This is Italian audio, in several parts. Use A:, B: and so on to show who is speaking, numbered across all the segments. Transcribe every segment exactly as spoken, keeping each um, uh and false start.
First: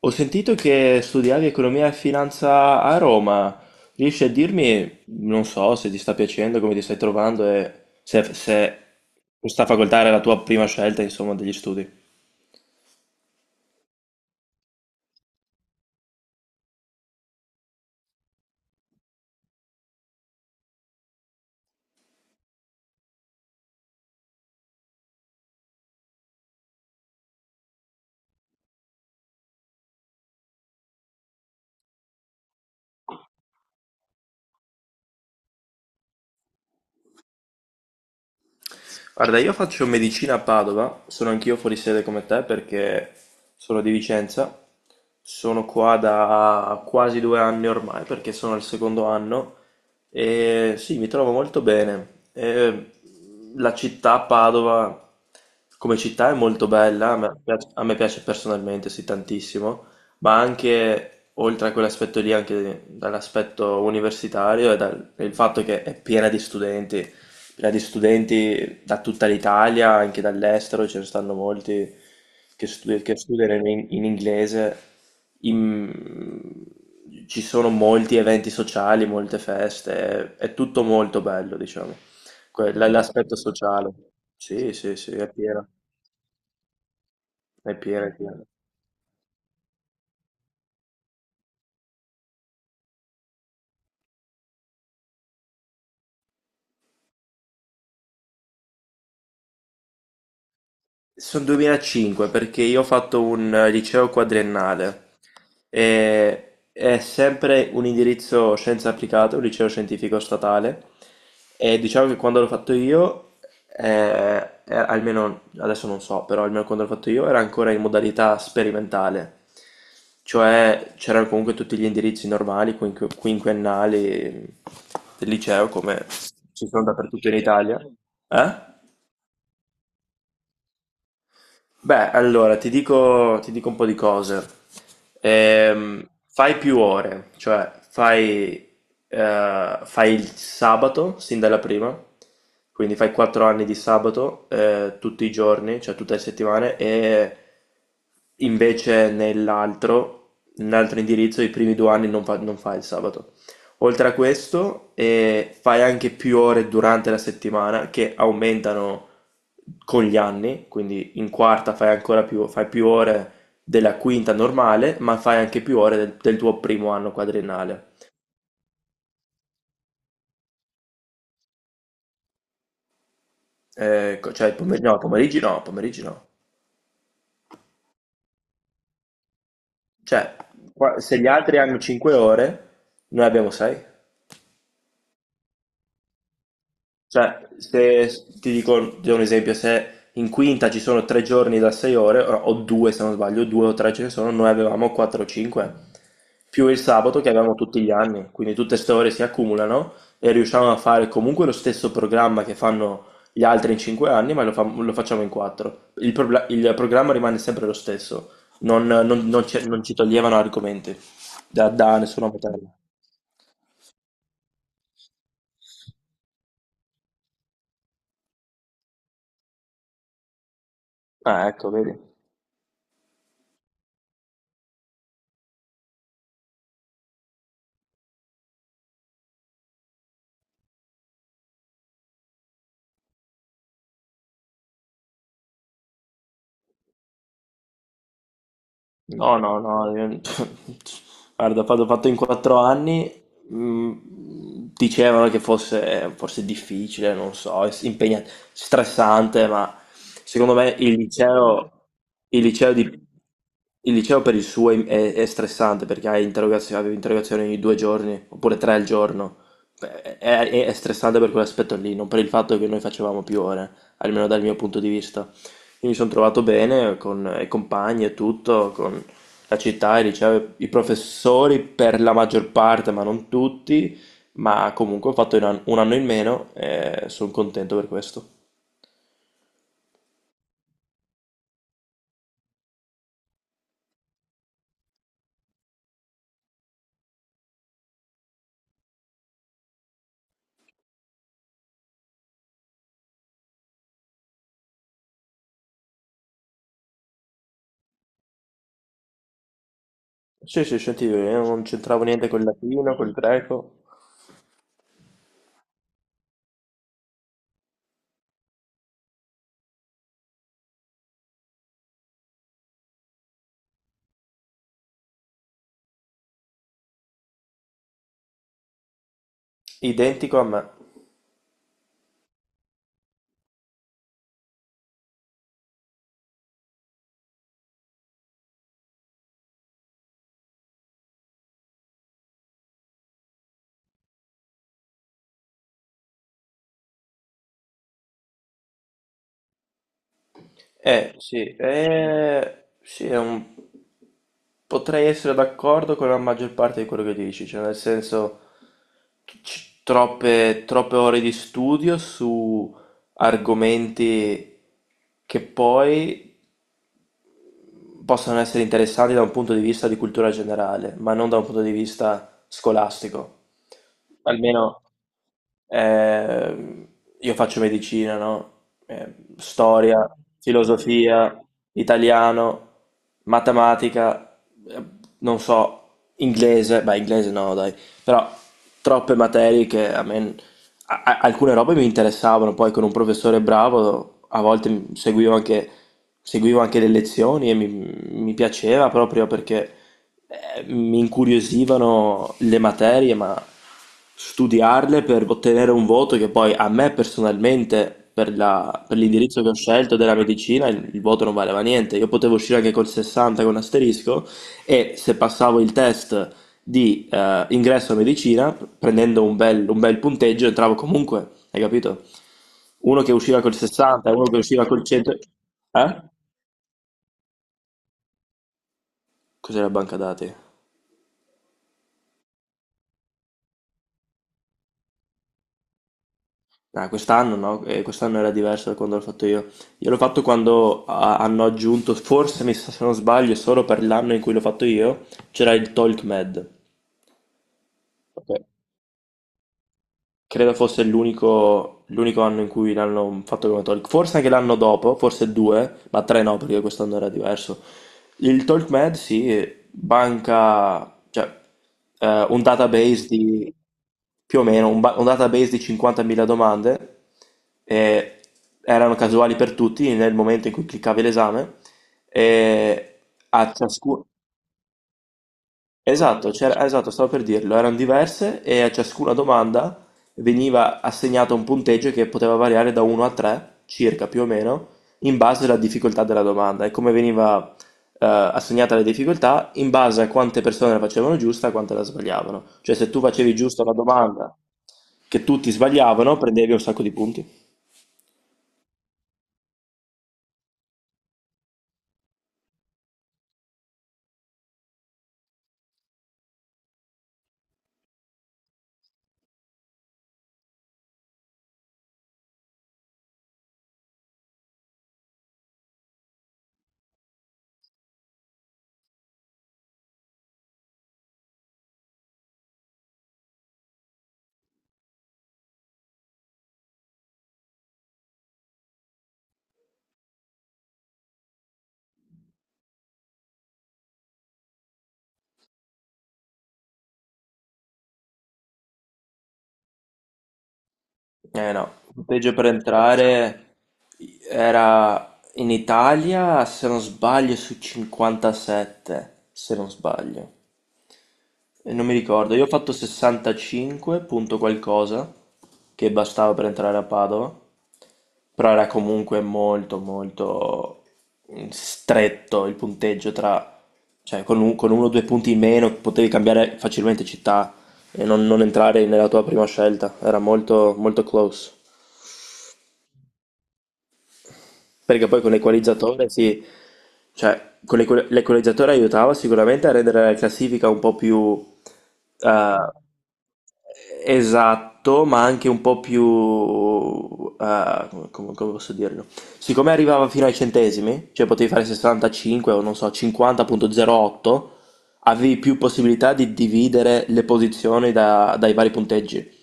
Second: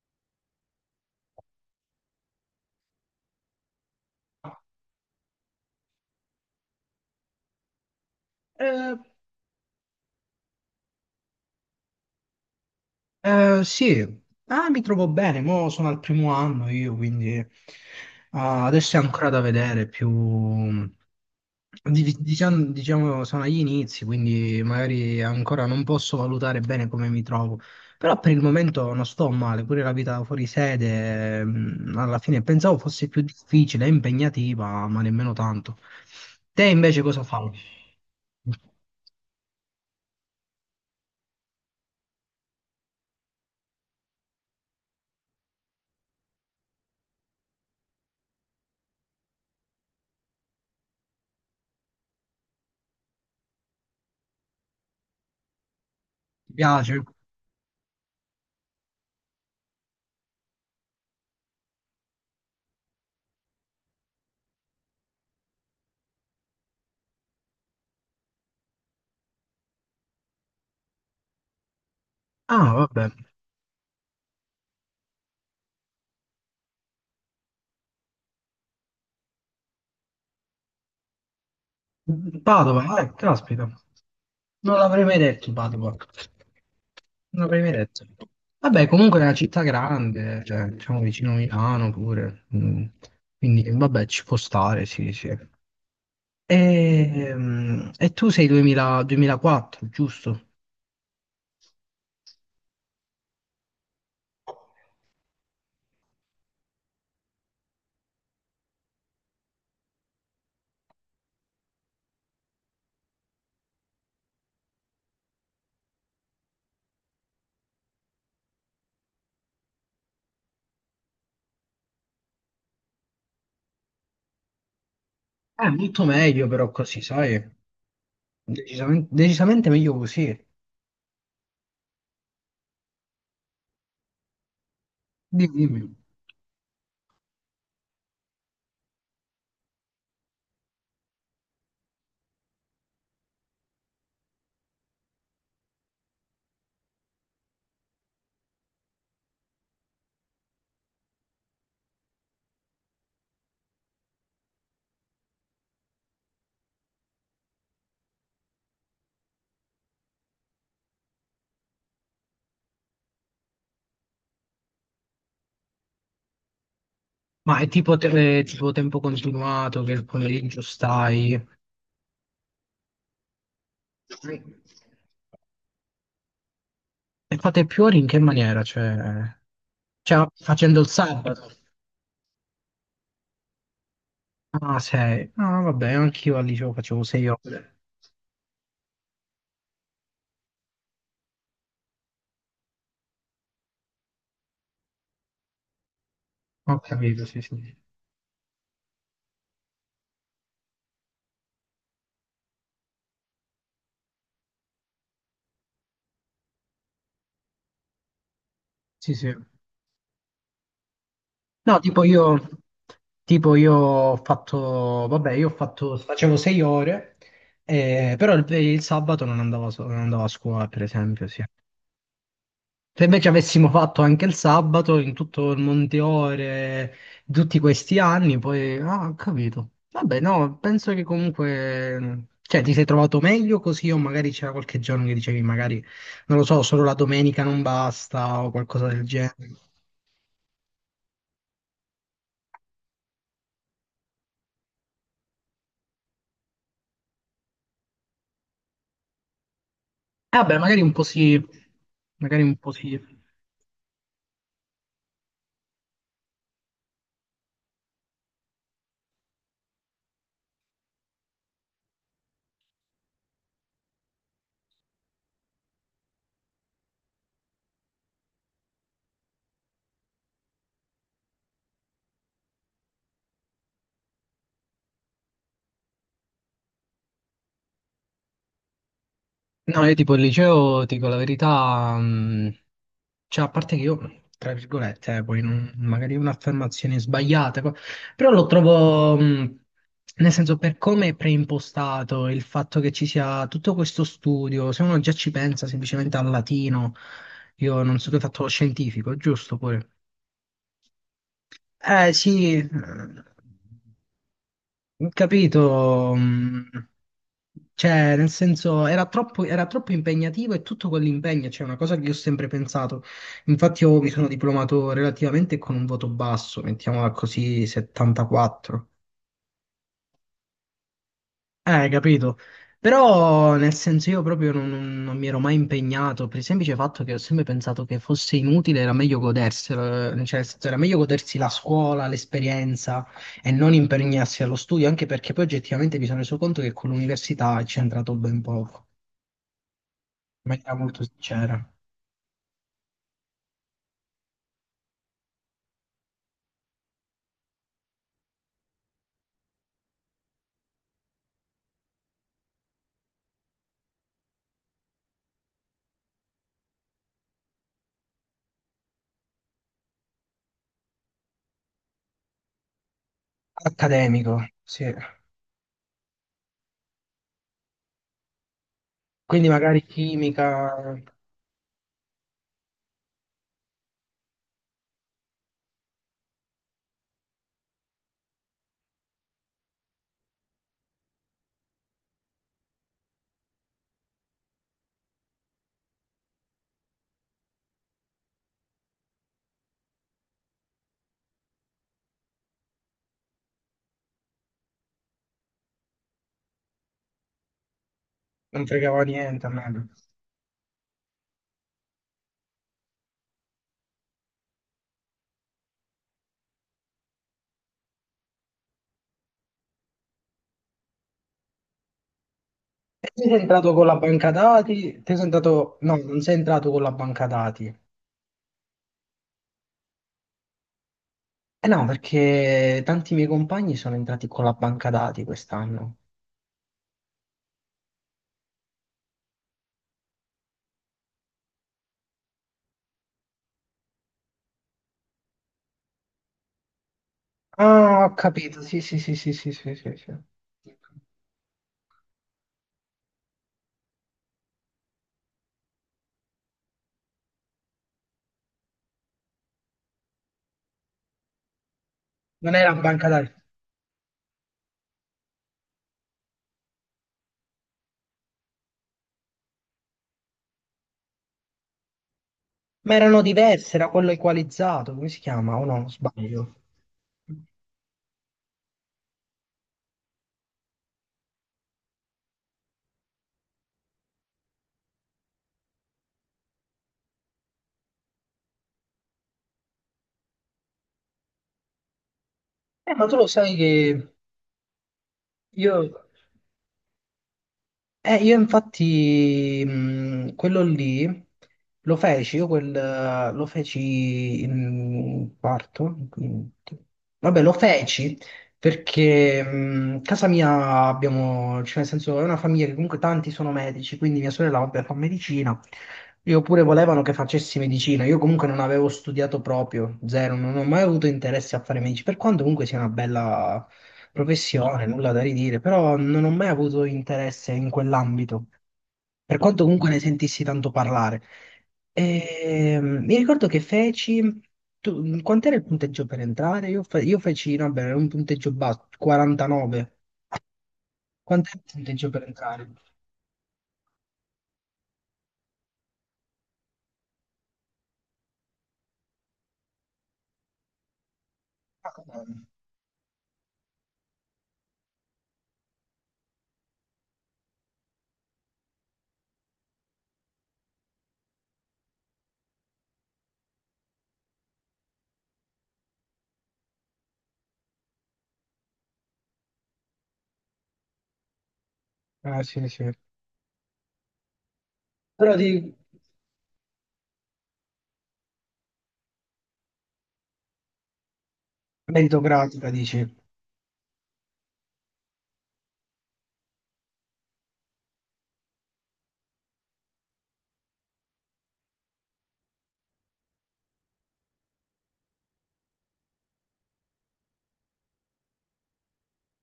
A: Ho sentito che studiavi economia e finanza a Roma. Riesci a dirmi, non so, se ti sta piacendo, come ti stai trovando e se, se
B: Eh,
A: questa facoltà era la tua prima scelta, insomma, degli studi?
B: eh, sì. Ah, mi trovo bene, mo sono al primo anno io, quindi eh, adesso è ancora da vedere più... di- di- Diciamo, diciamo, sono agli inizi, quindi magari ancora non posso valutare bene come mi trovo, però per il momento non sto male, pure la vita fuori sede, mm, alla fine pensavo fosse più difficile e impegnativa, ma nemmeno tanto. Te invece cosa fai? Ti
A: Guarda, io faccio medicina a Padova, sono anch'io fuori sede come te perché sono di Vicenza, sono qua da quasi due anni ormai perché sono al secondo anno e sì, mi trovo molto bene. E la città Padova come città è molto
B: piace?
A: bella, a me piace, a me piace personalmente, sì, tantissimo, ma anche oltre a quell'aspetto lì, anche dall'aspetto universitario e dal il fatto che è piena di studenti. Gradi studenti da tutta l'Italia, anche dall'estero, ce ne stanno molti che,
B: Ah,
A: studi-
B: vabbè.
A: che studiano in, in inglese. In- Ci sono molti eventi sociali, molte feste, è tutto molto bello, diciamo. Que- l-
B: Padova, eh,
A: L'aspetto
B: caspita,
A: sociale. Sì,
B: non
A: sì,
B: l'avrei
A: sì,
B: mai
A: è
B: detto
A: pieno,
B: Padova, non l'avrei mai
A: è
B: detto.
A: pieno, è pieno.
B: Vabbè, comunque è una città grande, cioè, diciamo vicino a Milano pure, mm, quindi vabbè, ci può stare, sì, sì. E, mm, e tu sei duemila duemilaquattro, giusto?
A: Sul duemilacinque perché io ho fatto un eh, liceo quadriennale e è sempre un indirizzo scienze applicate, un liceo scientifico statale e diciamo che quando l'ho fatto io, eh, eh, almeno adesso non so, però almeno quando l'ho fatto io era ancora in modalità sperimentale, cioè c'erano comunque tutti gli indirizzi normali, quinqu- quinquennali del
B: Eh,
A: liceo
B: molto
A: come
B: meglio
A: ci
B: però
A: sono
B: così,
A: dappertutto in
B: sai?
A: Italia. Eh?
B: Decisamente, decisamente meglio così.
A: Beh, allora ti dico, ti dico un po' di cose.
B: Dimmi, dimmi.
A: Ehm, fai più ore, cioè fai, eh, fai il sabato sin dalla prima, quindi fai quattro anni di sabato eh, tutti i giorni, cioè tutte le settimane, e invece nell'altro, nell'altro indirizzo, i primi due anni non fa- non fai il sabato. Oltre a questo, eh, fai anche più ore durante la settimana che aumentano con gli anni, quindi in quarta fai ancora più, fai più ore della quinta normale, ma fai anche più ore del, del tuo primo anno
B: Ma è
A: quadriennale.
B: tipo, te- tipo tempo continuato che il pomeriggio stai?
A: Eh, co-
B: Sì.
A: cioè, pomer- no, pomeriggi no, pomeriggi no.
B: E fate più ore in che maniera? Cioè, cioè,
A: Cioè,
B: facendo il
A: qua- se gli
B: sabato?
A: altri hanno cinque ore, noi abbiamo sei.
B: Ah, sei. Ah, vabbè, anch'io al liceo facevo sei
A: Cioè,
B: ore.
A: se ti dico, ti do un esempio, se in quinta ci sono tre giorni da sei ore, o o due se non sbaglio, due o tre ce ne sono, noi avevamo quattro o cinque, più
B: Ho
A: il sabato
B: capito,
A: che
B: sì,
A: avevamo
B: sì.
A: tutti gli anni, quindi tutte queste ore si accumulano e riusciamo a fare comunque lo stesso programma che fanno gli altri in cinque anni, ma lo, fa- lo facciamo in quattro. Il, probla- il programma rimane sempre lo stesso, non,
B: Sì,
A: non-
B: sì.
A: non ci non ci toglievano argomenti da,
B: No,
A: da
B: tipo
A: nessuna
B: io,
A: materia.
B: tipo io ho fatto, vabbè, io ho fatto, facevo sei ore, eh, però il, il sabato non andavo, a so- non andavo a scuola, per esempio, sì.
A: Ah, ecco, vedi.
B: Se invece avessimo fatto anche il sabato in tutto il Monteore, tutti questi anni, poi... Ah, ho capito. Vabbè, no, penso che comunque... Cioè, ti sei trovato meglio così o magari c'era qualche giorno che dicevi magari, non lo so, solo la domenica non basta o qualcosa del genere.
A: No,
B: Eh,
A: no, no, io- guarda, quando ho fatto in quattro anni, mh, dicevano che fosse, fosse difficile, non so, es- impegnat- stressante, ma secondo
B: Vabbè,
A: me
B: magari un
A: il
B: po' sì,
A: liceo,
B: magari
A: il
B: un po'
A: liceo
B: sì.
A: di- il liceo per il suo è, è- è stressante perché hai interrogazioni, avevi interrogazioni ogni due giorni, oppure tre al giorno. Beh, È, è- è stressante per quell'aspetto lì, non per il fatto che noi facevamo più ore, almeno dal mio punto di vista. Quindi mi sono trovato bene con i compagni e tutto, con la città, il liceo, i professori per la maggior parte, ma non tutti, ma comunque ho fatto un an- un anno in meno e sono contento per questo.
B: No, io tipo il liceo, dico la verità, mh, cioè a parte che io, tra virgolette, eh, poi non- magari è un'affermazione sbagliata, co- però lo trovo, mh, nel senso per come è preimpostato il fatto che ci sia tutto questo studio, se uno già ci pensa semplicemente al latino, io non so che hai fatto lo scientifico, giusto pure?
A: Sì, sì, sentivo, io non c'entravo
B: Eh
A: niente col
B: sì, eh,
A: latino, col greco,
B: non capito, mm, cioè, nel senso, era troppo, era troppo impegnativo e tutto quell'impegno, cioè, è una cosa che io ho sempre pensato. Infatti, io mi sono diplomato relativamente con un voto basso, mettiamola così, settantaquattro.
A: identico a me.
B: Eh, capito. Però nel senso io proprio non, non- non mi ero mai impegnato per il semplice fatto che ho sempre pensato che fosse inutile, era meglio goderselo, eh, cioè nel senso, era meglio godersi la scuola, l'esperienza e non impegnarsi allo studio, anche perché poi oggettivamente mi sono reso conto che con l'università ci è entrato ben poco, in maniera molto
A: Eh sì,
B: sincera.
A: eh, sì, è un- potrei essere d'accordo con la maggior parte di quello che dici, cioè nel senso c- troppe, troppe ore di studio su argomenti che poi possono essere interessanti da un punto di vista di cultura generale, ma non da un punto di vista scolastico,
B: Accademico,
A: almeno
B: sì.
A: Ehm, io faccio medicina, no? Ehm,
B: Quindi magari
A: storia,
B: chimica,
A: filosofia, italiano, matematica, eh, non so, inglese, beh, inglese no, dai, però troppe materie che a me, a- a- alcune robe mi interessavano, poi con un professore bravo a volte m- seguivo anche, seguivo anche le lezioni e mi, mi piaceva proprio perché eh, mi incuriosivano le materie, ma studiarle per ottenere un voto che poi a me personalmente per
B: non
A: la- per
B: fregava
A: l'indirizzo
B: niente
A: che
B: a
A: ho
B: me.
A: scelto della medicina il, il voto non valeva niente, io potevo uscire anche col sessanta con asterisco e se passavo il test di eh, ingresso a medicina, prendendo un bel, un bel punteggio, entravo comunque, hai capito? Uno
B: E
A: che
B: tu sei
A: usciva col
B: entrato con la
A: sessanta, uno
B: banca
A: che usciva col
B: dati?
A: cento.
B: Te sei entrato... No,
A: Eh?
B: non sei entrato con la banca dati.
A: Cos'era banca dati?
B: Eh no, perché tanti miei compagni sono entrati con la banca dati quest'anno.
A: Ah, quest'anno no, eh, quest'anno era diverso da quando l'ho fatto io. Io l'ho fatto quando ah, hanno aggiunto, forse mi sa se non sbaglio, solo per l'anno in cui l'ho fatto io, c'era il TalkMed.
B: Ah, ho
A: Ok.
B: capito, sì, sì, sì, sì, sì, sì, sì, sì.
A: Credo fosse l'unico l'unico anno in cui l'hanno fatto come talk. Forse anche l'anno dopo, forse due, ma tre no, perché quest'anno era diverso. Il TalkMed si banca, cioè, eh, un
B: Non era
A: database
B: banca dati,
A: di più o meno un, ba- un database di cinquantamila domande e erano casuali per tutti nel momento in cui cliccavi l'esame
B: ma
A: e
B: erano
A: a
B: diverse, era
A: ciascuno.
B: quello equalizzato, come si chiama? O no,
A: Esatto,
B: sbaglio.
A: c'era- esatto, stavo per dirlo, erano diverse e a ciascuna domanda veniva assegnato un punteggio che poteva variare da uno a tre, circa più o meno, in base alla difficoltà della domanda e come veniva eh, assegnata la difficoltà in base a quante persone la facevano giusta e quante la sbagliavano. Cioè se
B: Eh,
A: tu
B: ma tu lo
A: facevi
B: sai
A: giusta una
B: che
A: domanda che tutti
B: io...
A: sbagliavano, prendevi un sacco di punti.
B: Eh, io infatti mh, quello lì lo feci, io quel, eh, lo feci in quarto, in quinto. Vabbè, lo feci perché mh, casa mia abbiamo, cioè nel senso è una famiglia che comunque tanti sono medici, quindi mia sorella vabbè fa medicina, io pure volevano che facessi medicina, io comunque non avevo studiato proprio, zero, non ho mai avuto interesse a fare medici, per quanto comunque sia una bella professione, nulla da ridire, però non ho mai avuto interesse in quell'ambito, per quanto comunque ne sentissi tanto parlare. E, mm, mi ricordo che feci, tu, quant'era il punteggio per entrare? Io, fe- io feci, no, beh, un punteggio basso, quarantanove.
A: Eh
B: Quant'era il
A: no, il
B: punteggio per
A: punteggio per
B: entrare?
A: entrare era in Italia, se non sbaglio, su cinquantasette, se non sbaglio. E non
B: Ah,
A: mi ricordo,
B: come?
A: io ho fatto sessantacinque punto qualcosa, che bastava per entrare a Padova, però era comunque molto molto mm, stretto il punteggio tra, cioè con, un- con uno o due punti in meno potevi cambiare facilmente città e non, non entrare nella tua prima scelta, era molto molto close.
B: Ah, sì, sì.
A: Perché poi con
B: Però di
A: l'equalizzatore sì, cioè con l'equa- l'equalizzatore aiutava sicuramente a rendere la classifica un po' più eh,
B: meritocratica, dici.
A: esatto, ma anche un po' più... eh, come, come- come posso dirlo? Siccome arrivava fino ai centesimi, cioè potevi fare sessantacinque o non so, cinquanta punto zero otto, avevi più possibilità di dividere le posizioni da- dai vari punteggi.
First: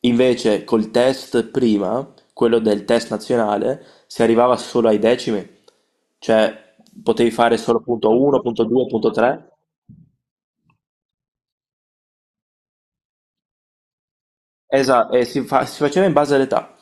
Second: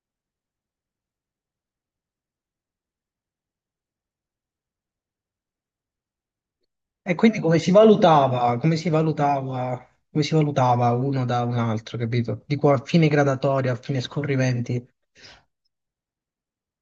A: Invece col test prima, quello del test nazionale, si arrivava solo ai decimi, cioè
B: E
A: potevi
B: quindi
A: fare
B: come si
A: solo punto uno,
B: valutava,
A: punto
B: come
A: due,
B: si
A: punto tre.
B: valutava, come si valutava uno da un altro, capito? Dico a fine gradatoria, a fine scorrimenti, in
A: Esatto, e si, fa- si faceva in base all'età.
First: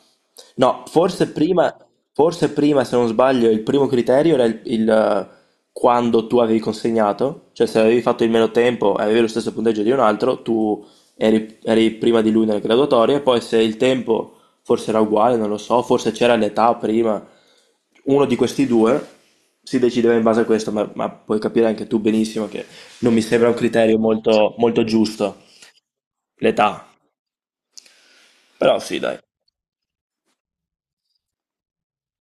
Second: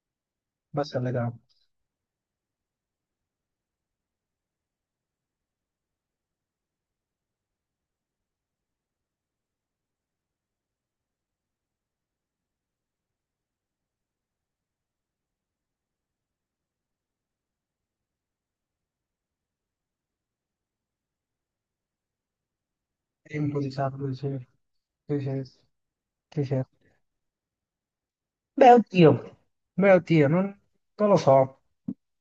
A: No,
B: base
A: forse
B: all'età.
A: prima, forse prima, se non sbaglio, il primo criterio era il, il, eh, quando tu avevi consegnato, cioè se avevi fatto il meno tempo e avevi lo stesso punteggio di un altro, tu eri, eri prima di lui nelle graduatorie, poi se il tempo forse era uguale, non lo so, forse c'era l'età prima, uno di questi due si decideva in base a questo, ma, ma puoi capire anche tu benissimo che non mi
B: E
A: sembra un
B: improvvisato,
A: criterio
B: dove c'è,
A: molto molto
B: dove
A: giuetà.
B: c'è, dove c'è.
A: L'età,
B: Beh,
A: però sì,
B: oddio,
A: dai.
B: beh, oddio, non, non lo so,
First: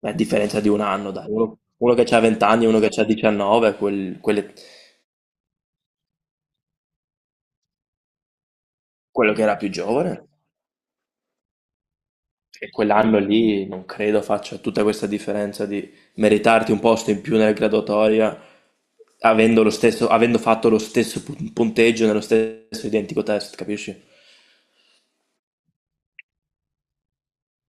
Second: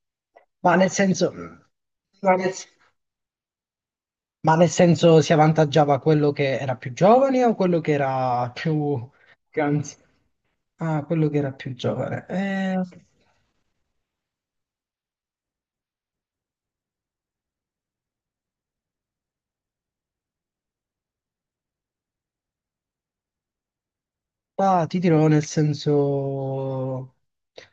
A: Beh, differenza di
B: ma
A: un
B: nel
A: anno, dai.
B: senso,
A: Uno, uno che ha
B: ma
A: venti
B: nel,
A: anni e uno che ha diciannove, quel- quelle-
B: ma nel senso si avvantaggiava quello che era più giovane o quello che era più,
A: quello che era più
B: anzi,
A: giovane,
B: ah, quello che era più giovane.
A: e
B: Eh,
A: quell'anno lì non credo faccia tutta questa differenza di meritarti un posto in più nella graduatoria avendo, lo stesso, avendo fatto lo stesso pu- punteggio nello stesso identico test, capisci?
B: Ah, ti dirò nel senso, non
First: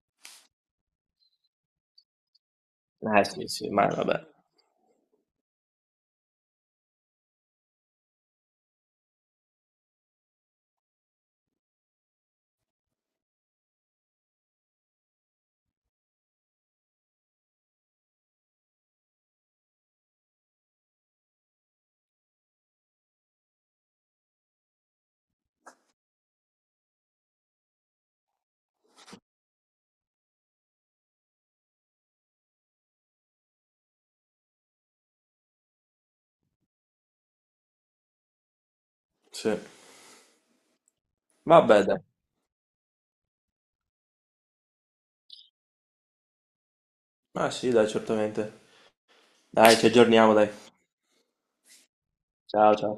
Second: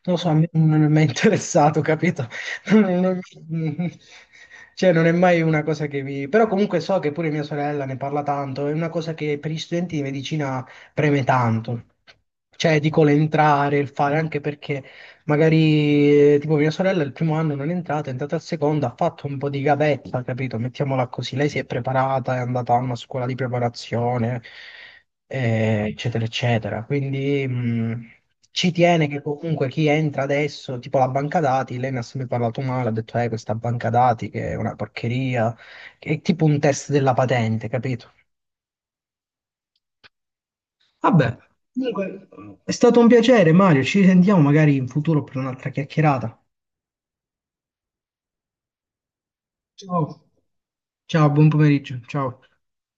B: lo so, a me non mi è mai interessato, capito? Non-
A: Eh sì, sì, ma
B: non-
A: vabbè.
B: Cioè, non è mai una cosa che mi... Però comunque so che pure mia sorella ne parla tanto, è una cosa che per gli studenti di medicina preme tanto. Cioè, dico l'entrare, il fare, anche perché magari eh, tipo mia sorella il primo anno non è entrata, è entrata al secondo, ha fatto un po' di gavetta, capito? Mettiamola così, lei si è preparata, è andata a una scuola di preparazione, eh, eccetera, eccetera. Quindi mh, ci tiene che comunque chi entra adesso, tipo la banca dati, lei ne ha sempre parlato male, ha detto, eh, questa banca dati che è una porcheria, che è tipo un test della patente, capito?
A: Sì.
B: Vabbè,
A: Vabbè, dai.
B: comunque è stato un piacere, Mario. Ci risentiamo magari in futuro per un'altra chiacchierata.
A: Ah sì, dai, certamente. Dai, ci
B: Ciao.
A: aggiorniamo, dai.
B: Ciao, buon pomeriggio. Ciao.
A: Ciao, ciao.